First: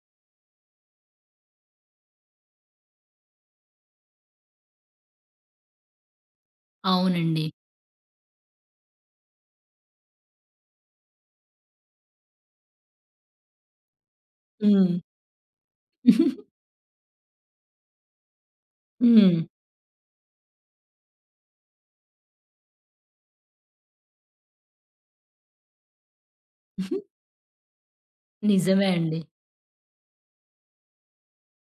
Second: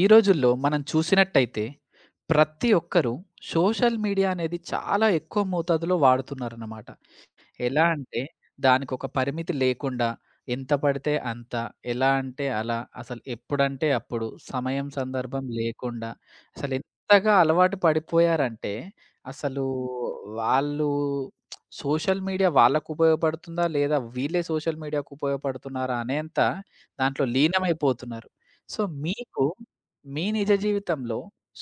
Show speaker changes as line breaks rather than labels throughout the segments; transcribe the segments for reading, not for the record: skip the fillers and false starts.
ఈ రోజుల్లో మనం చూసినట్టయితే ప్రతి ఒక్కరూ సోషల్ మీడియా అనేది చాలా ఎక్కువ మోతాదులో వాడుతున్నారన్నమాట.
అవునండి.
ఎలా అంటే దానికొక పరిమితి లేకుండా ఎంత పడితే అంత, ఎలా అంటే అలా, అసలు ఎప్పుడంటే అప్పుడు, సమయం
హ్మ్.
సందర్భం లేకుండా అసలెంతగా అలవాటు పడిపోయారంటే
హ్మ్.
అసలు వాళ్ళు సోషల్ మీడియా వాళ్ళకు ఉపయోగపడుతుందా? లేదా వీళ్ళే సోషల్ మీడియాకు ఉపయోగపడుతున్నారా? అనేంత దాంట్లో లీనమైపోతున్నారు. సో,
నిజమే అండి.
మీకు మీ నిజ జీవితంలో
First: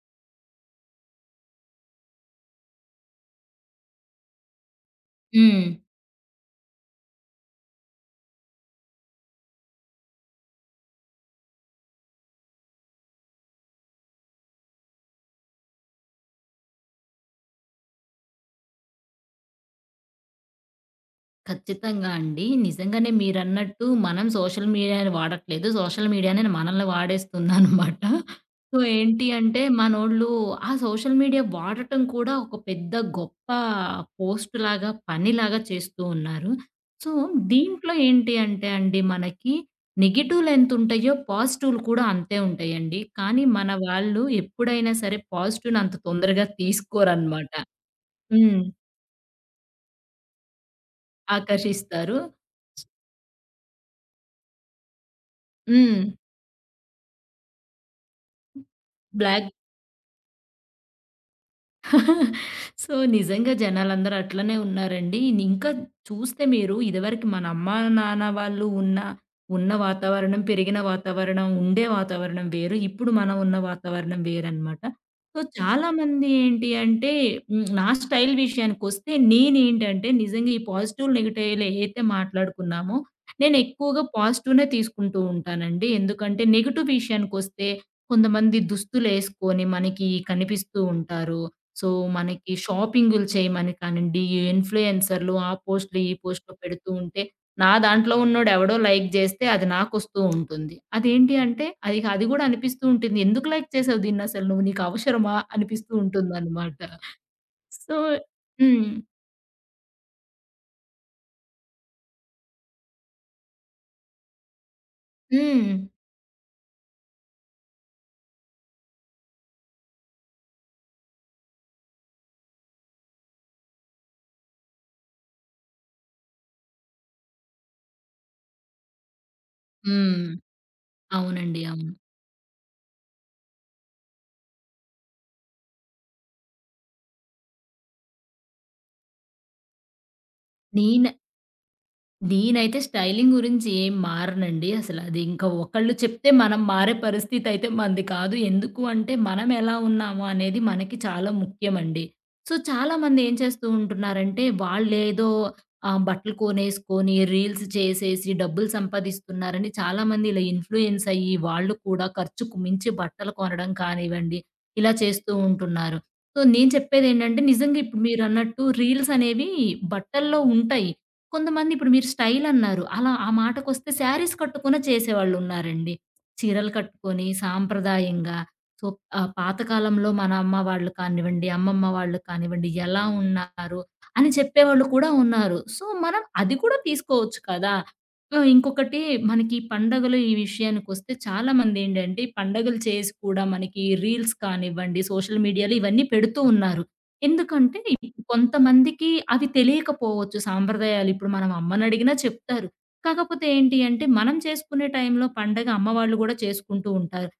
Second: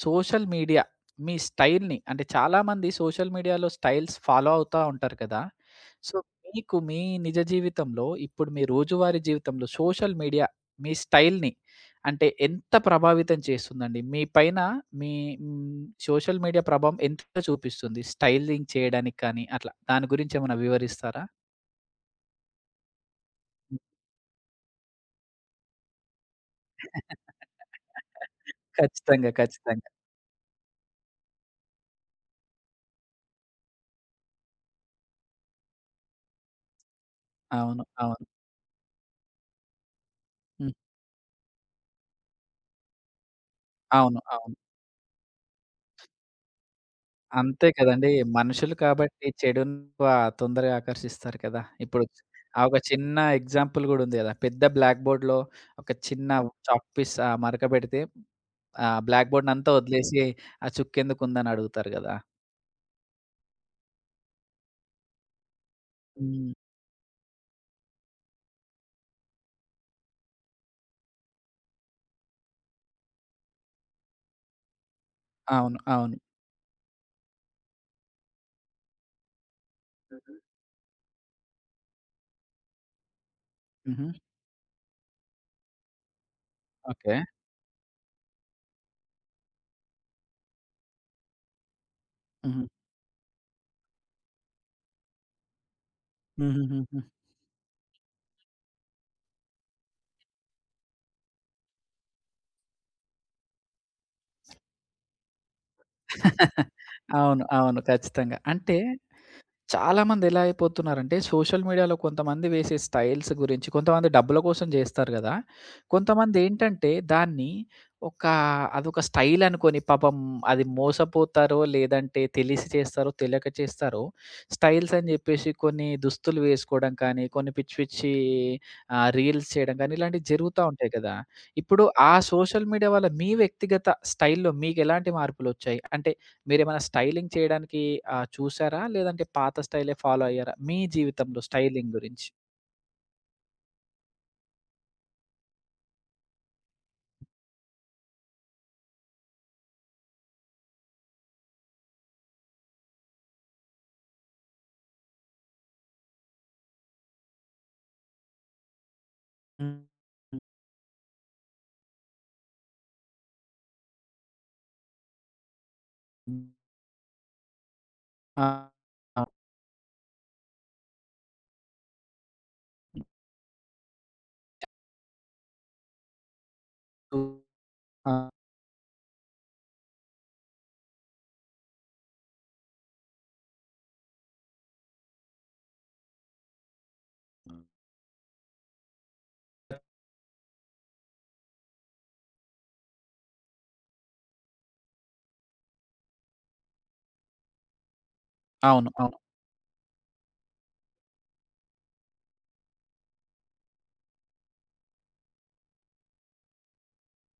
సోషల్ మీడియా మీ స్టైల్‌ని అంటే చాలామంది సోషల్ మీడియాలో స్టైల్స్ ఫాలో అవుతా ఉంటారు కదా!
హ్మ్.
సో, మీకు మీ నిజ జీవితంలో, ఇప్పుడు మీ రోజువారీ జీవితంలో సోషల్ మీడియా మీ స్టైల్‌ని అంటే ఎంత ప్రభావితం చేస్తుందండి? మీ పైన మీ హ్మ్, సోషల్ మీడియా ప్రభావం ఎంత చూపిస్తుంది? స్టైలింగ్ చేయడానికి కానీ అట్లా. దాని గురించి ఏమైనా వివరిస్తారా?
ఖచ్చితంగా అండి. నిజంగానే మీరన్నట్టు మనం సోషల్ మీడియాని వాడట్లేదు. సోషల్ మీడియానే మనల్ని వాడేస్తుందనమాట. సో, ఏంటి
ఖచ్చితంగా.
అంటే
ఖచ్చితంగా.
మనోళ్ళు ఆ సోషల్ మీడియా వాడటం కూడా ఒక పెద్ద గొప్ప పోస్ట్‌లాగా, పనిలాగా చేస్తూ ఉన్నారు. సో,
అవును.
దీంట్లో
అవును.
ఏంటి అంటే అండి మనకి నెగెటివ్‌లు
హ్మ్.
ఎంతుంటాయో పాజిటివ్‌లు కూడా అంతే ఉంటాయండి. కానీ మన
అవును.
వాళ్ళు
అవును.
ఎప్పుడైనా సరే పాజిటివ్‌ని అంత తొందరగా తీసుకోరనమాట.
అంతే కదండీ.
హ్మ్.
మనుషులు కాబట్టి చెడుని వ తొందరగా ఆకర్షిస్తారు కదా! ఇప్పుడు
ఆకర్షిస్తారు.
ఆ ఒక చిన్న ఎగ్జాంపుల్ గూడా ఉంది గదా! పెద్ద బ్లాక్ బోర్డ్‌లో ఒక
హ్మ్.
చిన్న చాక్ పీస్ మరక బెడితే ఆ బ్లాక్
బ్లాక్
బోర్డ్‌నంతా వదిలేసి ఆ చుక్కెందుకుందని అడుగుతారు గదా!
సో, నిజంగా జనాలందరూ అట్లనే ఉన్నారండి. ఇంకా చూస్తే
హ్మ్.
మీరు ఇదివరకు మన అమ్మా, నాన్న వాళ్ళు ఉన్న ఉన్న వాతావరణం, పెరిగిన వాతావరణం, ఉండే వాతావరణం వేరు. ఇప్పుడు మనం ఉన్న వాతావరణం వేరనమాట. సో,
అవును. అవును.
చాలామంది ఏంటి అంటే నా స్టైల్ విషయానికొస్తే నేనేంటంటే నిజంగా ఈ పాజిటివ్, నెగెటివ్‌లు ఏయైతే మాట్లాడుకున్నామో నేనెక్కువగా
హుహు.
పాజిటివ్‌నే తీసుకుంటూ ఉంటానండి. ఎందుకంటే నెగెటివ్
ఓకే.
విషయానికొస్తే కొంతమంది దుస్తులేసుకొని మనకి కనిపిస్తూ ఉంటారు. సో, మనకి
హుహు.
షాపింగులు చేయమని కానియండి, ఈ ఇన్‌ఫ్లుయెన్సర్‌లు ఆ పోస్ట్‌లు, ఈ పోస్ట్‌లు పెడుతూ
హుహుహుహు.
ఉంటే, నా దాంట్లో ఉన్నోడు ఎవడో లైక్ జేస్తే అది నాకొస్తూ ఉంటుంది. అదేంటి అంటే అది అది గూడా అనిపిస్తూ ఉంటుంది. ఎందుకు లైక్ చేసావు దీన్నసలు నువ్వు? నీకు అవసరమా? అనిపిస్తూ ఉంటుందనమాట.
అవును. అవును.
సో
ఖచ్చితంగా. అంటే
హ్మ్.
చాలామంది ఎలా అయిపోతున్నారంటే, సోషల్ మీడియాలో కొంతమంది వేసే స్టైల్స్ గురించి, కొంతమంది డబ్బుల కోసం జేస్తారు గదా!
హ్మ్.
కొంతమందేంటంటే, దాన్ని ఒక అదొక స్టైల్ అనుకోని పాపం అది మోసపోతారో, లేదంటే తెలిసి చేస్తారో, తెలియక చేస్తారో, స్టైల్స్ అని జెప్పేసి కొన్ని దుస్తులు వేసుకోవడం కానీ, కొన్ని పిచ్చి పిచ్చి రీల్స్ చేయడం గానీ, ఇలాంటివి
హ్మ్.
జరుగుతా ఉంటాయి కదా!
అవునండి.
ఇప్పుడు
అవును.
ఆ సోషల్ మీడియా వల్ల మీ వ్యక్తిగత స్టైల్‌లో మీకెలాంటి మార్పులొచ్చాయి? అంటే మీరేమైనా స్టైలింగ్ చేయడానికి చూసారా? లేదంటే పాత స్టైలే ఫాలో అయ్యారా? మీ
నేను
జీవితంలో స్టైలింగ్ గురించి?
నేనైతే స్టైలింగ్ గురించి ఏం మారనండి. అసల అది ఇంకా ఒకళ్ళు చెప్తే మనం మారే పరిస్థితయితే మనది కాదు. ఎందుకు అంటే మనం ఎలా ఉన్నాము అనేది మనకి చాలా ముఖ్యమండి. సో, చాలామంది ఏం చేస్తూ ఉంటున్నారంటే వాళ్ళేదో బట్టలు కొనేసుకొని రీల్స్ చేసేసి డబ్బులు సంపాదిస్తున్నారని
హ్మ్.
చాలామంది ఇలా ఇన్‌ఫ్లూయెన్స్ అయ్యి వాళ్ళు కూడా ఖర్చుకు మించి బట్టలు కొనడం కానివ్వండి, ఇలా చేస్తూ ఉంటున్నారు. సో, నేను చెప్పేదేంటంటే నిజంగా ఇప్పుడు
ఆ!
మీరన్నట్టు రీల్స్
ఆ!
అనేవి బట్టల్లో ఉంటాయి. కొంతమంది ఇప్పుడు మీరు స్టైల్ అన్నారు. అలా ఆ మాటకొస్తే శారీస్ కట్టుకునే చేసేవాళ్ళున్నారండి. చీరలు కట్టుకొని
ఆ!
సాంప్రదాయంగా సో, పాతకాలంలో మన అమ్మ వాళ్ళు కానివ్వండి, అమ్మమ్మ వాళ్ళు కానివ్వండి ఎలా ఉన్నారు అని చెప్పేవాళ్ళు కూడా ఉన్నారు. సో, మనం అది కూడా తీసుకోవచ్చు కదా! సో, ఇంకొకటి మనకి పండగలు ఈ విషయానికొస్తే చాలామందేంటంటే, పండగలు చేసి కూడా మనకి రీల్స్ కానివ్వండి, సోషల్ మీడియాలో ఇవన్నీ పెడుతూ ఉన్నారు. ఎందుకంటే ఇప్పుడు
అవును.
కొంతమందికి
అవును.
అవి తెలియకపోవచ్చు సాంప్రదాయాలు. ఇప్పుడు మనం అమ్మనడిగినా చెప్తారు. కాకపోతే ఏంటి అంటే, మనం చేసుకునే టైంలో పండగ అమ్మ వాళ్ళు గూడా చేసుకుంటూ ఉంటారు.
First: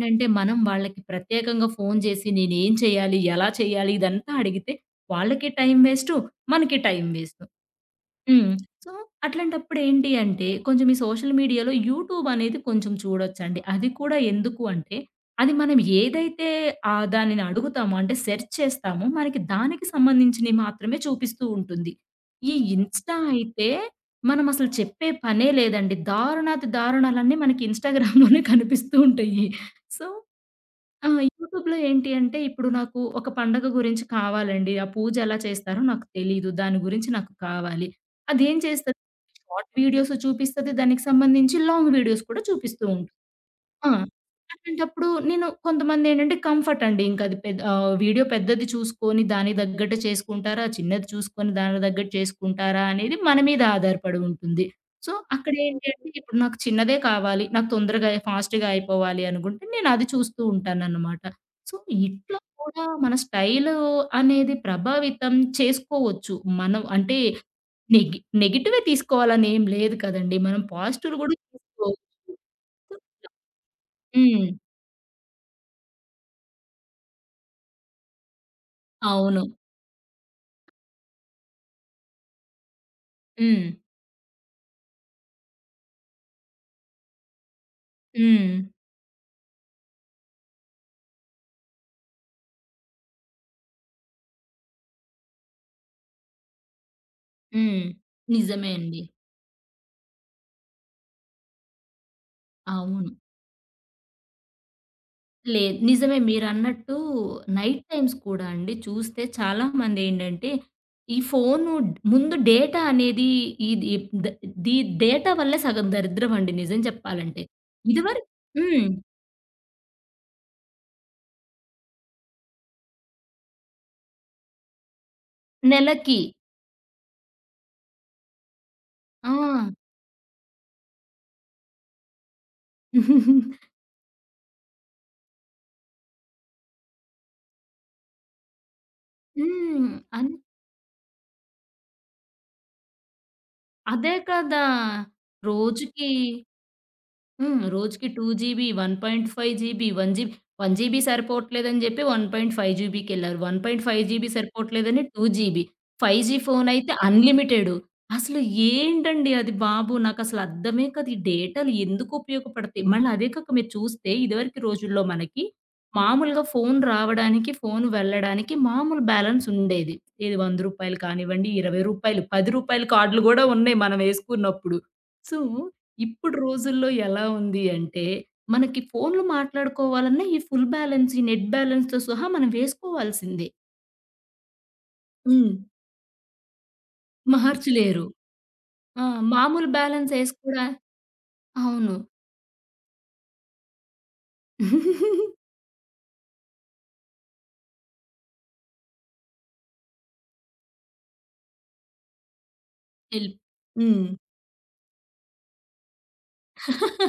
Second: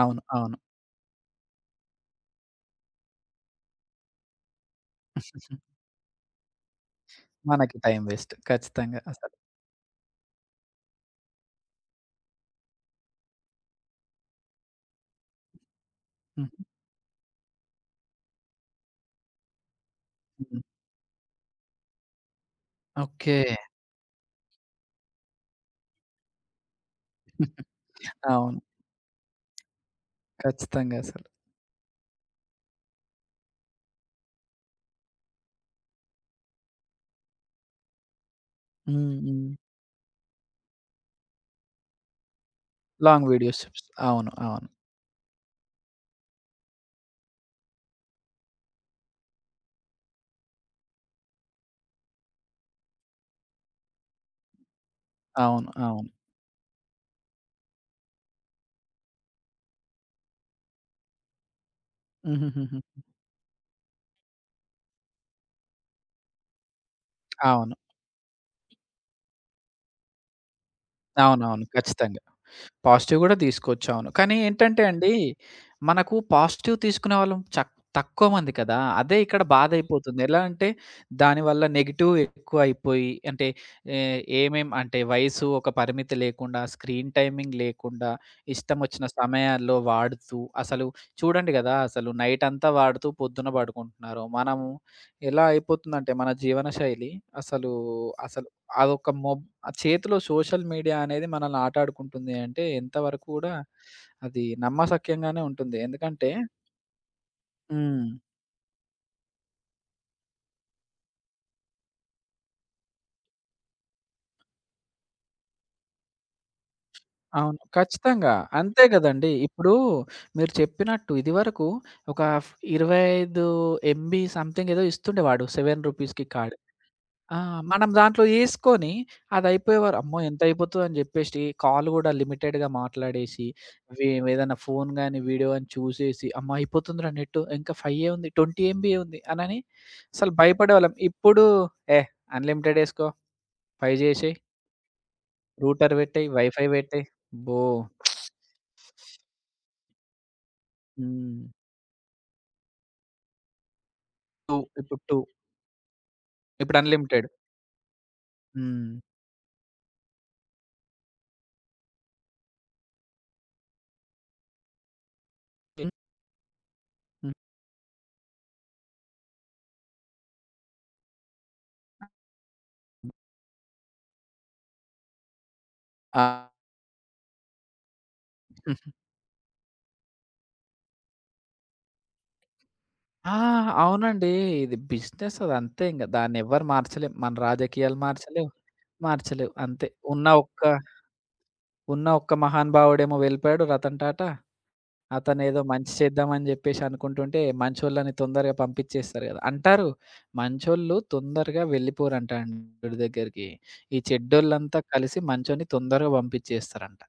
అవును. అవును.
మనం వాళ్ళకి ప్రత్యేకంగా ఫోను జేసి నేనేం చేయాలి? ఎలా చేయాలి? ఇదంతా అడిగితే వాళ్ళకి టైం వేస్టు, మనకి టైం వేస్టు.
మనకి టైం వేస్ట్.
హ్మ్. సో,
ఖచ్చితంగా అసలు.
అట్లాంటప్పుడు ఏంటి అంటే, కొంచెం ఈ సోషల్ మీడియాలో యూట్యూబ్ అనేది కొంచెం చూడొచ్చండి. అది కూడా ఎందుకు అంటే, అది మనం ఏదైతే
హ్మ్.
దానిని అడుగుతామో అంటే సెర్చ్ చేస్తామో, మనకి దానికి సంబంధించినవి
హ్మ్.
మాత్రమే చూపిస్తూ ఉంటుంది. ఈ ఇన్‌స్టా
ఓకే.
అయితే మనం అసలు చెప్పే పనే లేదండి. దారుణాతి దారుణాలన్నీ మనకి ఇన్‌స్టాగ్రామ్‌లోనే
అవును.
కనిపిస్తూ ఉంటాయి. సో
ఖచ్చితంగా
ఆ!
అసలు.
యూట్యూబ్‌లో ఏంటి అంటే, ఇప్పుడు నాకు ఒక పండగ గురించి కావాలండి. ఆ పూజ ఎలా చేస్తారో నాకు తెలీదు. దాని గురించి నాకు కావాలి. అదేం చేస్తది
హ్మ్. హ్మ్.
షార్ట్ వీడియోస్ చూపిస్తది. దానికి సంబంధించి లాంగ్ వీడియోస్ కూడా చూపిస్తూ ఉంటుంది.
Long videos.
ఆ!
అవును. అవును.
అట్లాంటప్పుడు నేను కొంతమందేంటంటే కంఫర్ట్ అండి. ఇంకది పెద్ వీడియో పెద్దది చూసుకొని దానికి తగ్గట్టు చేసుకుంటారా? చిన్నది చూసుకొని దానికి తగ్గట్టు చేసుకుంటారా? అనేది మన మీద ఆధారపడి ఉంటుంది. సో,
అవును.
అక్కడేంటి
అవును.
అంటే ఇప్పుడు నాకు చిన్నదే కావాలి. నాకు తొందరగా ఫాస్ట్‌గా అయిపోవాలి అనుకుంటే నేనది చూస్తూ ఉంటాననమాట. సో, ఇట్లా
హుహుహుహు.
కూడా మన స్టైలు అనేది ప్రభావితం చేసుకోవచ్చు. మనం అంటే
అవును.
నెగెటివే తీసుకోవాలని ఏం లేదు కదండీ. మనం పాజిటివ్‌లు కూడా
అవునవును.
తీసుకోవచ్చు.
ఖచ్చితంగా. పాజిటివ్ గూడా తీసుకోవచ్చు. అవును. కానీ
హ్మ్.
ఏంటంటే అండి, మనకు పాజిటివ్ తీసుకునే వాళ్ళు తక్కువ మంది కదా! అదే
అవును.
ఇక్కడ బాధయిపోతుంది. ఎలా అంటే, దానివల్ల నెగెటివ్ ఎక్కువయిపోయి అంటే
హ్మ్.
ఏమేం అంటే వయసు ఒక పరిమితి లేకుండా, స్క్రీన్ టైమింగ్ లేకుండా,
హ్మ్.
ఇష్టమొచ్చిన సమయాల్లో వాడుతూ, అసలు చూడండి గదా! అసలు నైటంతా వాడుతూ పొద్దున పడుకుంటున్నారు. మనము ఎలా అయిపోతుందంటే మన జీవనశైలి అసలు,
హ్మ్.
అసలు
నిజమే అండి.
అదొక ఆ చేతిలో సోషల్ మీడియా అనేది మనల్ని ఆటాడుకుంటుంది అంటే
అవును.
ఎంతవరకు కూడా అది నమ్మశక్యంగానే ఉంటుంది.
లేదు నిజమే
ఎందుకంటే
మీరన్నట్టు నైట్
హ్మ్.
టైమ్స్ కూడా అండి చూస్తే చాలా మందేంటంటే, ఈ ఫోను ముందు డేటా అనేది ఇది ద ది డేటా వల్లే సగం దరిద్రం అండి నిజం చెప్పాలంటే.
అవును.
ఇదివర
ఖచ్చితంగా. అంతే
హ్మ్.
గదండీ. ఇప్పుడు మీరు చెప్పినట్టు ఇదివరకు ఒక 25 ఎంబీ సంథింగ్ ఏదో ఇస్తుండేవాడు. రూ.
నెలకి.
7కి కార్డ్. ఆ! మనం దాంట్లో యేసుకొని
ఆ!
అదయిపోయేవారు. అమ్మో! ఎంతయిపోతదని జెప్పేసి కాల్ గూడా లిమిటెడ్‌గా మాట్లాడేసి, వే ఏదైనా ఫోను గాని, వీడియో గాని చూసేసి, అమ్మ! అయిపోతుందిరా నెట్టు ఇంకా 5 ఉంది. 20 ఎంబీయే ఉంది అనని
హ్మ్.
అసలు
అన్
భయపడేవాళ్ళం. ఇప్పుడు ఏ అన్‌లిమిటెడ్ యేసుకో, 5
అదే
జేసేయి,
కదా!
రూటర్
రోజుకి
పెట్టేయి, వైఫై పెట్టేయి. అబ్బో!
హ్మ్. రోజుకి 2 జీబీ, 1.5 జీబీ, 1 జీబీ
హ్మ్.
సరిపోవట్లేదని జెప్పి 1.5 జీబీకెళ్లారు. 1.5 జీబీ
2 ఇప్పుడు
సరిపోవట్లేదని
2
2 జీబీ. 5 జీ
ఇప్పుడు
ఫోనయితే
అన్‌లిమిటెడ్.
అన్‌లిమిటెడు. అసలు
హ్మ్.
ఏంటండి అది బాబు! నాకసలు అర్థమే కాదు. ఈ డేటాలు ఎందుకు ఉపయోగపడతాయి? మళ్ళీ అదే కాక మీరు చూస్తే ఇదివరకు రోజుల్లో మనకి
హ్మ్.
మామూలుగా ఫోను రావడానికి, ఫోను వెళ్ళడానికి మామూలు బ్యాలెన్స్ ఉండేది. ఏది రూ. 100 కానివ్వండి, రూ. 20, రూ. 10
హ్మ్.
కార్డులు గూడా ఉన్నాయి మనం యేసుకున్నప్పుడు. సో
ఆ!
ఇప్పుడు రోజుల్లో ఎలా ఉంది అంటే, మనకి ఫోన్‌లో మాట్లాడుకోవాలన్నా ఈ ఫుల్ బ్యాలెన్స్, ఈ నెట్ బ్యాలెన్స్‌తో సహా మనం
ఆ!
వేసుకోవాల్సిందే.
అవునండి. ఇది బిజినెస్
హ్మ్.
అది అంతే ఇంక. దాన్నెవ్వరు మార్చలేం. మన రాజకీయాలు
మార్చలేరు.
మార్చలేవు,
ఆ!
మార్చలేవు
మామూలు
అంతే.
బ్యాలెన్స్
ఉన్న ఒక్క
ఏసుకోడా అవును.
ఉన్న ఒక్క మహానుభావుడేమో వెళ్ళిపోయాడు రతన్ టాటా. అతనేదో మంచి చేద్దామని జెప్పేసి అనుకుంటుంటే, మంచోళ్ళని తొందరగా పంపిచ్చేస్తారు గదా! అంటారు మంచోళ్ళు తొందరగా వెళ్ళిపోరంట అండి చెడు
ఎల్
దగ్గరికి. ఈ
హ్మ్.
చెడ్డోళ్ళంతా కలిసి మంచోన్ని తొందరగా పంపిచ్చేస్తారంట.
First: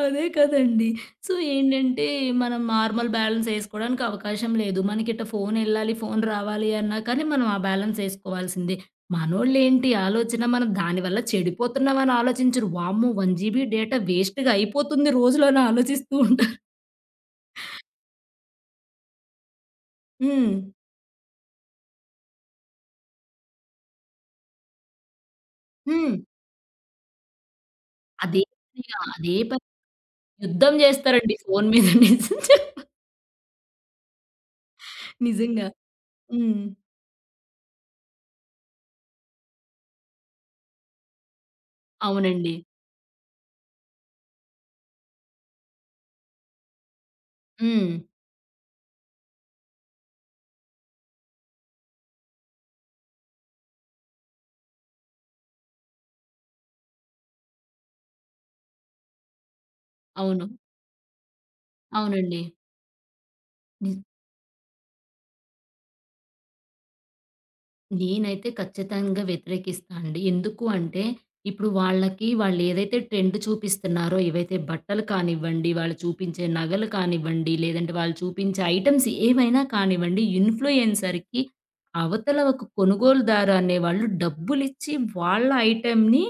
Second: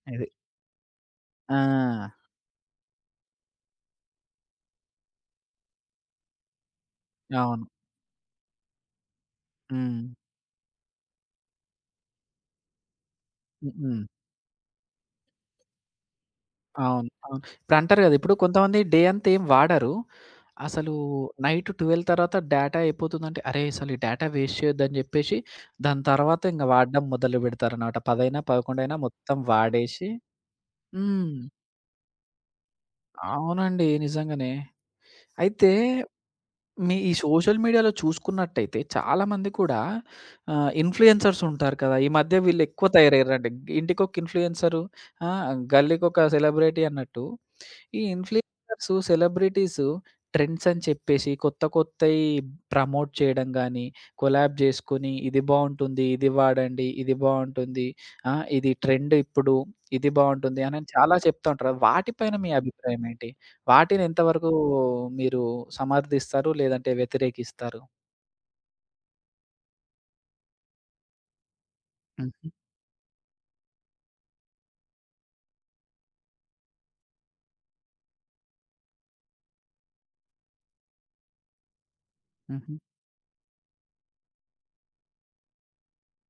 అదే
ఇది.
కదండీ. సో,
ఆ!
ఏంటంటే మనం నార్మల్ బ్యాలెన్స్ ఏసుకోడానికి అవకాశం లేదు. మనకిట్ట ఫోనెళ్ళాలి, ఫోను రావాలి అన్నా కానీ మనం ఆ
అవును.
బ్యాలెన్స్ ఏసుకోవాల్సిందే. మనోళ్ళేంటి
హ్మ్.
ఆలోచన, మనం దాని వల్ల చెడిపోతున్నామని ఆలోచించరు. వామ్మో! 1 జీబీ డేటా
హ్మ్.
వేస్ట్‌గా అయిపోతుంది రోజులో అని ఆలోచిస్తూ ఉంటారు.
అవును. అవును. ఇప్పుడంటారు గదా! ఇప్పుడు కొంతమంది డే అంతా ఏం వాడరు.
హ్మ్.
అసలు నైట్ 12 తర్వాత డేటా అయిపోతుందంటే, అరే! అసలు ఈ డేటా వేస్ట్ చేయొద్దని జెప్పేసి, దాని
హ్మ్.
తర్వాత ఇంగ వాడడం మొదలుబెడతారనమాట. 10
అదే
11
అదే
మొత్తం
పని
వాడేసి
యుద్ధం
హ్మ్.
జేస్తారండి ఫోను మీద నిజం చెప్పా
అవునండి. నిజంగానే.
నిజంగా.
అయితే
హ్మ్.
మీ ఈ సోషల్ మీడియాలో చూసుకున్నట్టయితే చాలామంది కూడా ఇన్‌ఫ్లుయెన్సర్స్ ఉంటారు కదా! ఈ మధ్య
అవునండి.
వీళ్ళు ఎక్కువ తయారయ్యారండి. ఇంటికొక ఇన్‌ఫ్లుయెన్సరు గల్లీకొక సెలబ్రిటీ అన్నట్టు.
హ్మ్.
ఈ ఇన్‌ఫ్లుయెన్సర్స్, సెలబ్రిటీస్ ట్రెండ్స్ అని చెప్పేసి కొత్త కొత్తయి ప్రమోట్ చేయడం గానీ, కొలాబ్ చేసుకొని ఇది బావుంటుంది, ఇది వాడండి, ఇది బావుంటుంది, ఆ! ఇది ట్రెండ్ ఇప్పుడు, ఇది
అవును.
బావుంటుంది అని చాలా చెప్తా ఉంటారు. వాటిపైన
అవునండి.
మీ అభిప్రాయం ఏంటి? వాటిని
నిజం.
ఎంతవరకు మీరు సమర్థిస్తారు? లేదంటే వ్యతిరేకిస్తారు?
నేనైతే ఖచ్చితంగా వ్యతిరేకిస్తా అండి. ఎందుకు అంటే, ఇప్పుడు వాళ్ళకి
హుహు.
వాళ్ళేదైతే ట్రెండ్ చూపిస్తున్నారో, ఏవైతే బట్టలు కానివ్వండి, వాళ్ళు చూపించే నగలు కానివ్వండి, లేదంటే వాళ్ళు చూపించే ఐటెమ్స్ ఏవైనా కానివ్వండి, ఇన్‌ఫ్లుయెన్సర్‌కి అవతల ఒక
హుహు.
కొనుగోలుదారు అనేవాళ్ళు డబ్బులిచ్చి వాళ్ళ ఐటెమ్‌ని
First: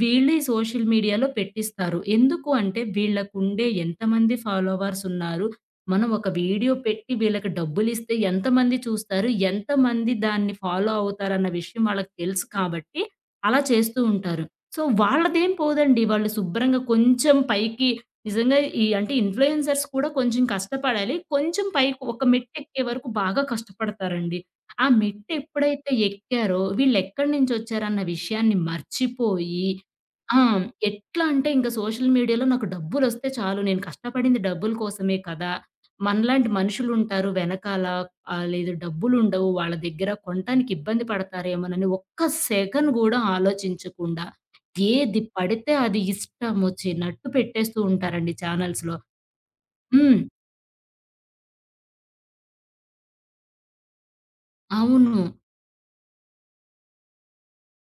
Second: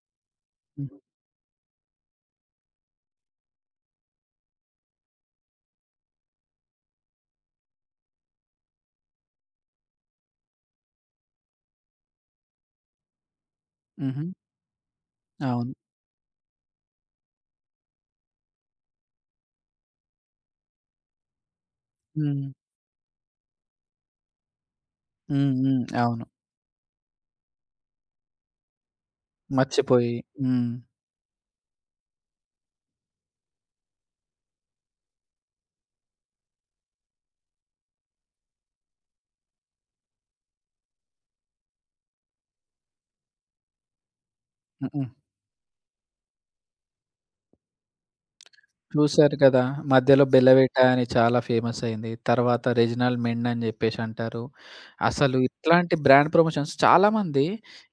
వీళ్ళు ఈ సోషల్
హ్మ్.
మీడియాలో పెట్టిస్తారు. ఎందుకు అంటే, వీళ్ళకుండే ఎంతమంది ఫాలోవర్స్ ఉన్నారు? మనం ఒక వీడియో పెట్టి వీళ్ళకి డబ్బులిస్తే ఎంతమంది చూస్తారు? ఎంతమంది దాన్ని ఫాలో అవుతారన్న విషయం వాళ్ళకి తెలుసు కాబట్టి అలా చేస్తూ
హుహు.
ఉంటారు. సో, వాళ్ళదేం
అవును.
పోదండి. వాళ్ళు శుభ్రంగా కొంచెం పైకి నిజంగా ఈ అంటే ఇన్‌ఫ్లుయెన్సర్స్ కూడా కొంచెం కష్టపడాలి. కొంచెం పైకి ఒక
హ్మ్.
మెట్టెక్కే వరకు బాగా కష్టపడతారండి. ఆ
హ్మ్. హ్మ్.
మెట్టెప్పుడైతే
అవును.
ఎక్కారో వీళ్ళెక్కడి నుంచొచ్చారన్న విషయాన్ని మర్చిపోయి
మర్చిపోయి.
ఆ!
హ్మ్.
ఎట్లా అంటే ఇంక సోషల్ మీడియాలో నాకు డబ్బులొస్తే చాలు. నేను కష్టపడింది డబ్బుల కోసమే కదా! మనలాంటి మనుషులుంటారు వెనకాల. లేదు డబ్బులుండవు. వాళ్ళ దగ్గర కొనటానికి ఇబ్బంది పడతారేమోనని ఒక్క సెకను గూడా ఆలోచించకుండా
హుహు.
ఏది పడితే అది ఇష్టమొచ్చినట్టు పెట్టేస్తూ ఉంటారండి ఛానల్స్‌లో.
చూసారు కదా!
హ్మ్.
మధ్యలో 'బెల్లవేట' అని చాలా ఫేమస్ అయింది. తర్వాత 'రెజినల్ మెండ్' అని జెప్పేసి అంటారు.
అవును.
అసలు ఇట్లాంటి బ్రాండ్ ప్రమోషన్స్ చాలామంది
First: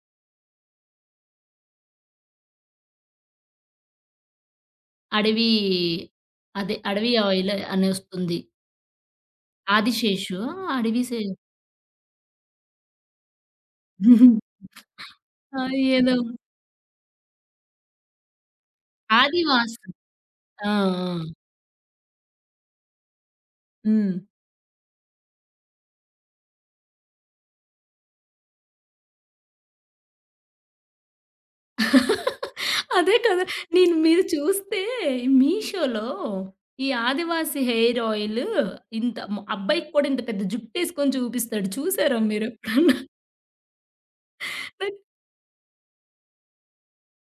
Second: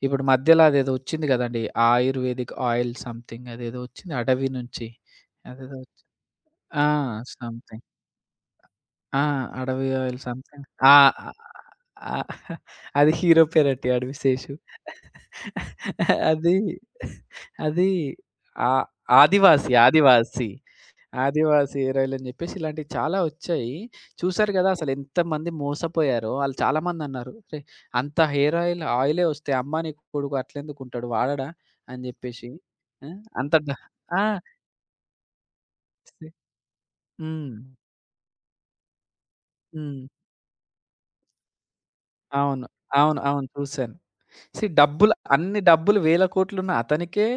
ఇప్పుడు మధ్యలో అదేదో వచ్చింది గదండీ! ఆయుర్వేదిక్ ఆయిల్ సంథింగ్ అదేదో వచ్చింది అడవి నుంచి.
అడవి
అదేదో
అదే
ఆ!
అడవి ఆయిల్
సంథింగ్.
అనొస్తుంది.
ఆ! 'అడవి ఆయిల్'
ఆదిశేషు
సంథింగ్. ఆ!
అడవి శే
ఆ! అది హీరో పేరటి 'అడవి శేషు.'
ఆ! ఏదో
అది, అది ఆ
ఆదివాసు.
ఆదివాసి.
ఆ! ఆ!
'ఆదివాసి' హీరోయిల్ అని చెప్పేసి ఇలాంటివి చాలా వచ్చాయి.
హ్మ్.
చూసారు కదా! అసలు ఎంతమంది మోసపోయారో! ఆళ్ళు చాలామందన్నారు. "అరే! అంత హెయిర్ ఆయిల్ ఆయిలే వస్తే అమ్మ నీ కొడుకు అట్లెందుకుంటాడు వాడడా?" అని చెప్పేసి. ఆ!
అదే కదా!
అంత డ
నేను
ఆ!
మీరు చూస్తే మీషోలో ఈ
హ్మ్.
ఆదివాసి హెయిర్ ఆయిల్ ఇంత మ అబ్బాయికి
హ్మ్.
కూడా ఇంత పెద్ద జుట్టేసుకొని చూపిస్తాడు. చూసారా
అవును.
మీరెప్పుడన్నా?
అవును. అవును. చూసాను. సీ
నాకు
డబ్బులు అన్ని డబ్బులు వేల కోట్లున్న అతనికే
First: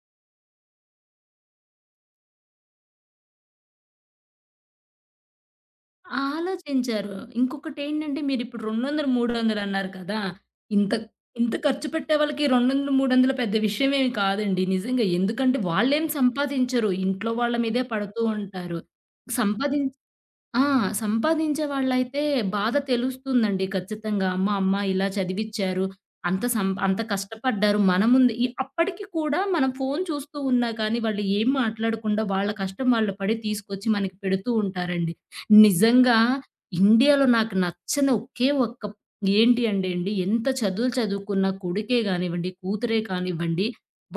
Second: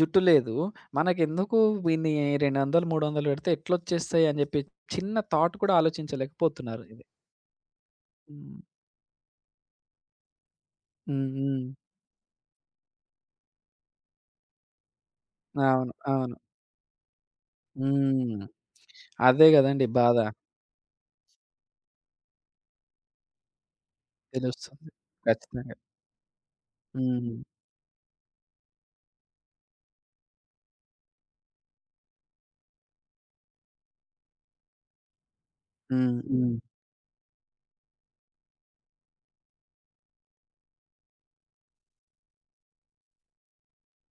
జుట్టు లేదు. మనకెందుకు వీన్ని 200, 300 పెడితే ఎట్లొచ్చేస్తాయి అని జెప్పి చిన్న థాట్ కూడా ఆలోచించలేకపోతున్నారు ఇది.
ఆలోచించారు. ఇంకొకటేంటంటే
హ్మ్.
మీరిప్పుడు 200, 300 అన్నారు కదా! ఇంత
హ్మ్.
ఇంత
హ్మ్.
ఖర్చు పెట్టే వాళ్ళకి 200, 300 పెద్ద విషయమేమి కాదండి. నిజంగా. ఎందుకంటే
అవును.
వాళ్ళేం
అవును.
సంపాదించరు. ఇంట్లో వాళ్ళ మీదే పడుతూ
హ్మ్.
ఉంటారు.
అదే గదండీ బాధ.
ఆ! సంపాదించే వాళ్ళైతే బాధ తెలుస్తుందండి ఖచ్చితంగా. అమ్మ, అమ్మ
తెలుస్తుంది.
ఇలా
ఖచ్చితంగా.
చదివిచ్చారు. అంత
హ్మ్.
కష్టపడ్డారు. మన ముందు ఈ అప్పటికి కూడా మనం ఫోను చూస్తూ ఉన్నా కానీ, వాళ్ళు ఏం మాట్లాడకుండా వాళ్ళ కష్టం వాళ్ళు పడి తీసుకొచ్చి మనకి పెడుతూ ఉంటారండి.
హ్మ్.
నిజంగా
హ్మ్.
ఇండియాలో నాకు నచ్చని ఒకే ఒక్క ఏంటి అంటే అండి, ఎంత చదువులు చదువుకున్న కొడుకే కానివ్వండి, కూతురే కానివ్వండి,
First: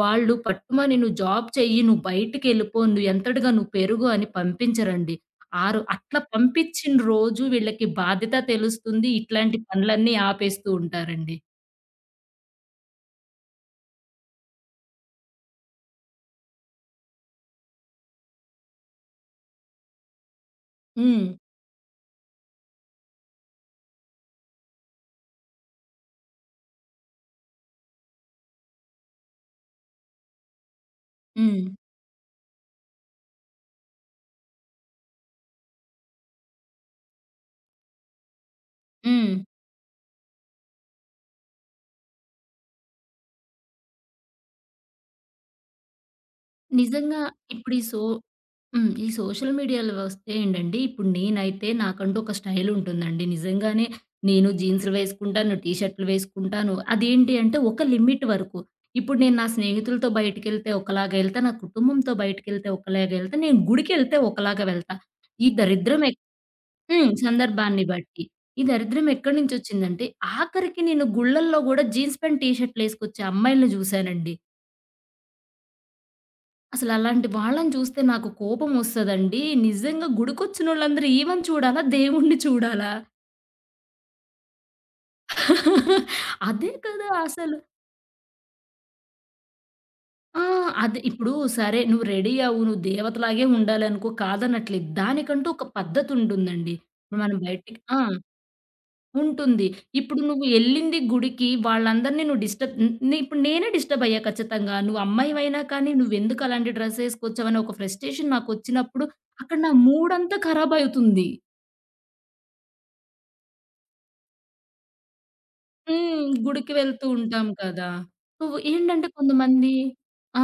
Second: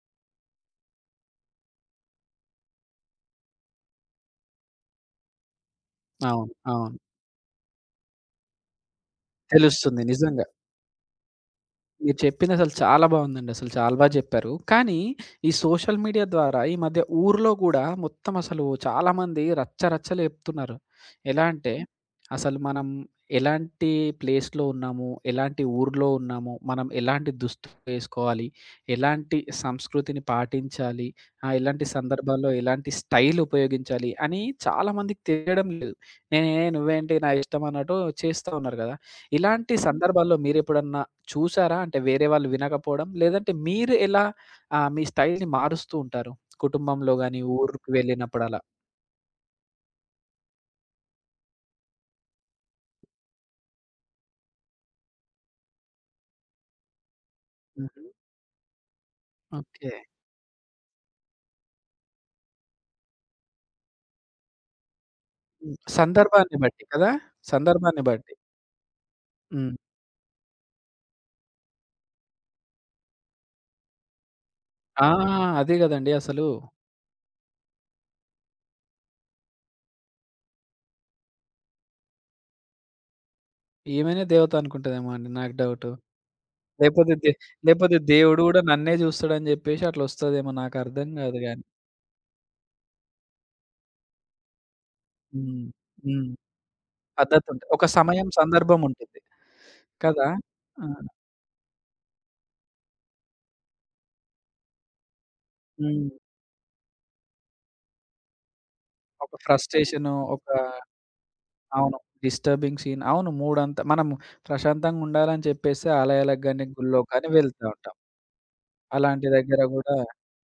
వాళ్ళు పట్టుమని నువ్వు జాబ్ చెయ్యి, నువ్వు బయటికెళ్ళిపో, నువ్వు ఎంతటిగా నువ్వు పెరుగు అని పంపించరండి. ఆరు అట్లా
అవును.
పంపించిన
అవును.
రోజు వీళ్ళకి బాధ్యత తెలుస్తుంది. ఇట్లాంటి
తెలుస్తుంది.
పనులన్నీ
నిజంగా.
ఆపేస్తూ ఉంటారండి.
మీరు చెప్పిందసలు చాలా బావుందండి. అసలు చాలా బా జెప్పారు. కానీ ఈ సోషల్ మీడియా ద్వారా ఈ మధ్య ఊర్లో గూడా మొత్తం అసలు చాలామంది రచ్చ రచ్చలు లేపుతున్నారు.
హ్మ్.
ఎలా అంటే అసలు మనం ఎలాంటి ప్లేస్‌లో ఉన్నాము, ఎలాంటి ఊర్లో ఉన్నాము, మనం ఎలాంటి దుస్తులు వేసుకోవాలి, ఎలాంటి సంస్కృతిని పాటించాలి,
హ్మ్.
ఎలాంటి సందర్భాల్లో ఎలాంటి స్టైల్ ఉపయోగించాలి అని చాలామందికి తెలియడం లేదు. నేనే నువ్వేంటి నా ఇష్టం అన్నట్టు చేస్తా ఉన్నారు గదా!
హ్మ్.
ఇలాంటి సందర్భాల్లో మీరెప్పుడన్నా చూసారా? అంటే వేరే వాళ్ళు వినకపోవడం, లేదంటే మీరు ఎలా మీ స్టైల్‌ని మారుస్తూ ఉంటారు? కుటుంబంలో
నిజంగా
గాని,
ఇప్పుడు ఈ
ఊరుకి
సో
వెళ్ళినప్పుడలా?
హ్మ్. ఈ సోషల్ మీడియాలో వస్తే ఏంటండి, ఇప్పుడు నేనైతే నాకంటూ ఒక స్టైల్ ఉంటుందండి. నిజంగానే నేను జీన్స్‌లు వేసుకుంటాను, టీ షర్ట్‌లు వేసుకుంటాను. అదేంటి అంటే ఒక
హుహు.
లిమిట్ వరకు. ఇప్పుడు నేను నా
ఓకే.
స్నేహితులతో బయటికెళ్తే ఒకలాగా ఎళ్తా, నా కుటుంబంతో బయటికెళ్తే ఒకలాగా ఎళ్తా, నేను గుడికెళ్తే ఒకలాగా వెళ్తా. ఈ
హ్మ్.
దరిద్రం
సందర్భాన్ని బట్టి కదా!
హ్మ్. సందర్భాన్ని
సందర్భాన్ని
బట్టి.
బట్టి.
ఈ దరిద్రం ఎక్కడి
హ్మ్.
నుంచొచ్చిందంటే, ఆఖరికి నేను గుళ్ళల్లో గూడా జీన్స్ ప్యాంట్, టీ షర్ట్‌లేసుకొచ్చే అమ్మాయిల్ని జూసానండి.
ఆ! అదే గదండీ అసలు.
అసలలాంటి వాళ్ళని చూస్తే నాకు కోపమొస్తదండి. నిజంగా గుడికొచ్చినోళ్ళందరూ ఈమెను చూడాలా? దేవుడిని చూడాలా?
ఈమెనే దేవత అనుకుంటదేమో అండి నాకు డౌటు.
అదే కదా
లేపోతే దే
అసలు.
లేపోతే దేవుడు గూడా నన్నే జూస్తాడని జెప్పేసి
ఆ!
అట్లొస్తదేమో
అదే
నాకర్థం
ఇప్పుడు
గాదు గానీ.
సరే నువ్వు రెడీ అవ్వు, నువ్వు దేవతలాగే ఉండాలనుకో కాదనట్లేదు. దానికంటూ
హ్మ్.
ఒక
హ్మ్.
పద్ధతుంటుందండి. ఇప్పుడు మనం
పద్ధతుంటది.
బయటికి
ఒక
ఆ!
సమయం, సందర్భం ఉంటుంది.
ఉంటుంది. ఇప్పుడు
కదా!
నువ్వు
ఆ!
ఎళ్ళింది గుడికి వాళ్ళందరిని నువ్వు డిస్టర్బ్ న్ నే ఇప్పుడు నేనే డిస్టర్బ్ అయ్యా ఖచ్చితంగా. నువ్వు అమ్మాయివైనా కానీ
హ్మ్.
నువ్వెందుకు అలాంటి డ్రెస్ ఏసుకొచ్చావని ఒక ఫ్రస్ట్రేషన్ నాకొచ్చినప్పుడు
ఒక
అక్కడ నా
ఫ్రస్ట్రేషను,
మూడంతా
ఒక
ఖరాబ్ అవుతుంది.
అవును. Disturbing scene. అవును. మూడంతా మనం ప్రశాంతంగా ఉండాలని చెప్పేసి
హ్మ్.
ఆలయాలకు గాని,
గుడికి
గుళ్ళో
వెళ్తూ
కానీ
ఉంటాం
వెళ్తా
కదా!
ఉంటాం.
నువ్వు ఏంటంటే
అలాంటి దగ్గర
కొంతమంది
గూడా
ఆ!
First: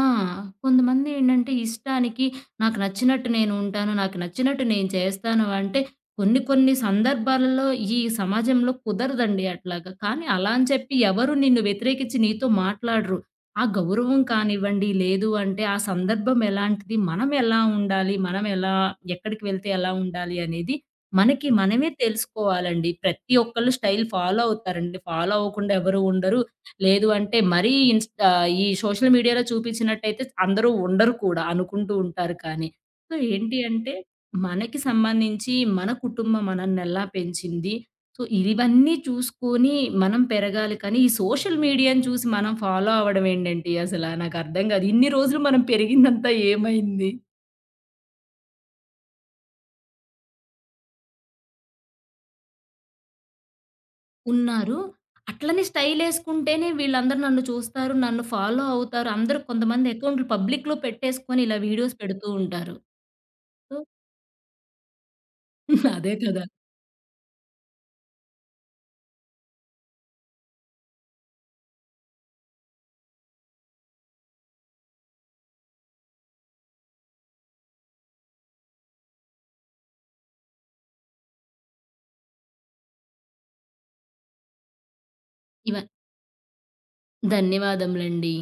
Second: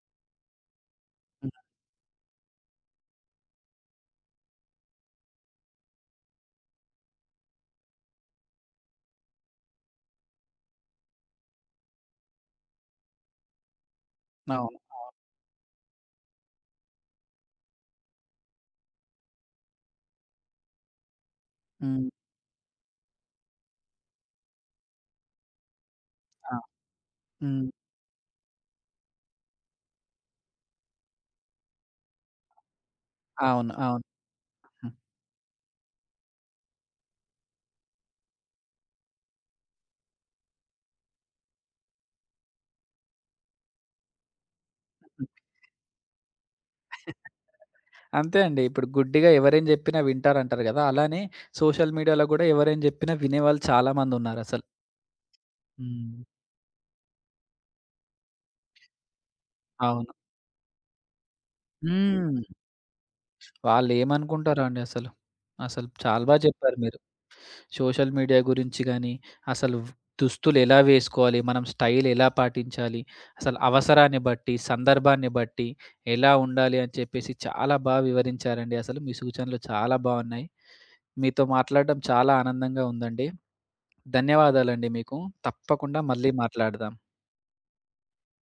కొంతమంది ఏంటంటే
హ్మ్.
ఇష్టానికి నాకు నచ్చినట్టు నేను ఉంటాను. నాకు నచ్చినట్టు నేను చేస్తాను అంటే కొన్ని కొన్ని సందర్భాలలో ఈ సమాజంలో కుదరదండి అట్లాగా. కానీ అలా అని చెప్పి ఎవరు నిన్ను వ్యతిరేకించి నీతో మాట్లాడరు. ఆ గౌరవం
అవును.
కానివ్వండి,
అవును.
లేదు అంటే ఆ సందర్భం ఎలాంటిది, మనం ఎలా ఉండాలి, మనం ఎలా ఎక్కడికి వెళ్తే ఎలా ఉండాలి అనేది మనకి మనమే
హ్మ్.
తెలుసుకోవాలండి. ప్రతి ఒక్కళ్ళు స్టైల్ ఫాలో అవుతారండి. ఫాలో అవ్వకుండా ఎవరు ఉండరు.
ఆ!
లేదు అంటే
హ్మ్.
మరీ ఇన్‌స్టా ఈ సోషల్ మీడియాలో చూపించినట్టయితే అందరూ ఉండరు కూడా అనుకుంటూ ఉంటారు కానీ. సో, ఏంటి
అవును.
అంటే
అవును.
మనకి
హ్మ్.
సంబంధించి మన కుటుంబం మనల్నెలా పెంచింది? సో, ఇవన్నీ చూసుకొని మనం పెరగాలి కానీ ఈ సోషల్ మీడియాని చూసి మనం ఫాలో అవ్వడం ఏంటండి అసల? నాకర్థం కాదు. ఇన్ని రోజులు మనం పెరిగిందంతా ఏమైంది?
అంతే అండి. ఇప్పుడు గుడ్డిగా ఎవరేం జెప్పినా వింటారంటారు గదా! అలానే సోషల్ మీడియాలో గూడా ఎవరేం జెప్పినా వినేవాళ్ళు చాలా మందున్నారసలు.
ఉన్నారు. అట్లని
హ్మ్.
స్టైలేసుకుంటేనే వీళ్ళందరూ నన్ను చూస్తారు. నన్ను ఫాలో అవుతారు. అందరూ కొంతమంది
అవును.
అకౌంట్‌లు పబ్లిక్‌లో పెట్టేసుకొని ఇలా వీడియోస్ పెడుతూ
హ్మ్.
ఉంటారు. సో,
వాళ్ళేమనుకుంటారో అండి అసలు. అసలు
అదే
చాలా బా
కదా!
జెప్పారు మీరు. సోషల్ మీడియా గురించి గానీ, అసలు దుస్తులు ఎలా వేసుకోవాలి? మనం స్టైల్ ఎలా పాటించాలి? అసలు అవసరాన్ని బట్టి, సందర్భాన్ని బట్టి ఎలా ఉండాలి అని చెప్పేసి చాలా బా వివరించారండి. అసలు మీ సూచనలు చాలా బావున్నాయి. మీతో మాట్లాడడం చాలా ఆనందంగా ఉందండి. ధన్యవాదాలండి మీకు.
ఇవ
తప్పకుండా మళ్ళీ మాట్లాడదాం.
ధన్యవాదములండి.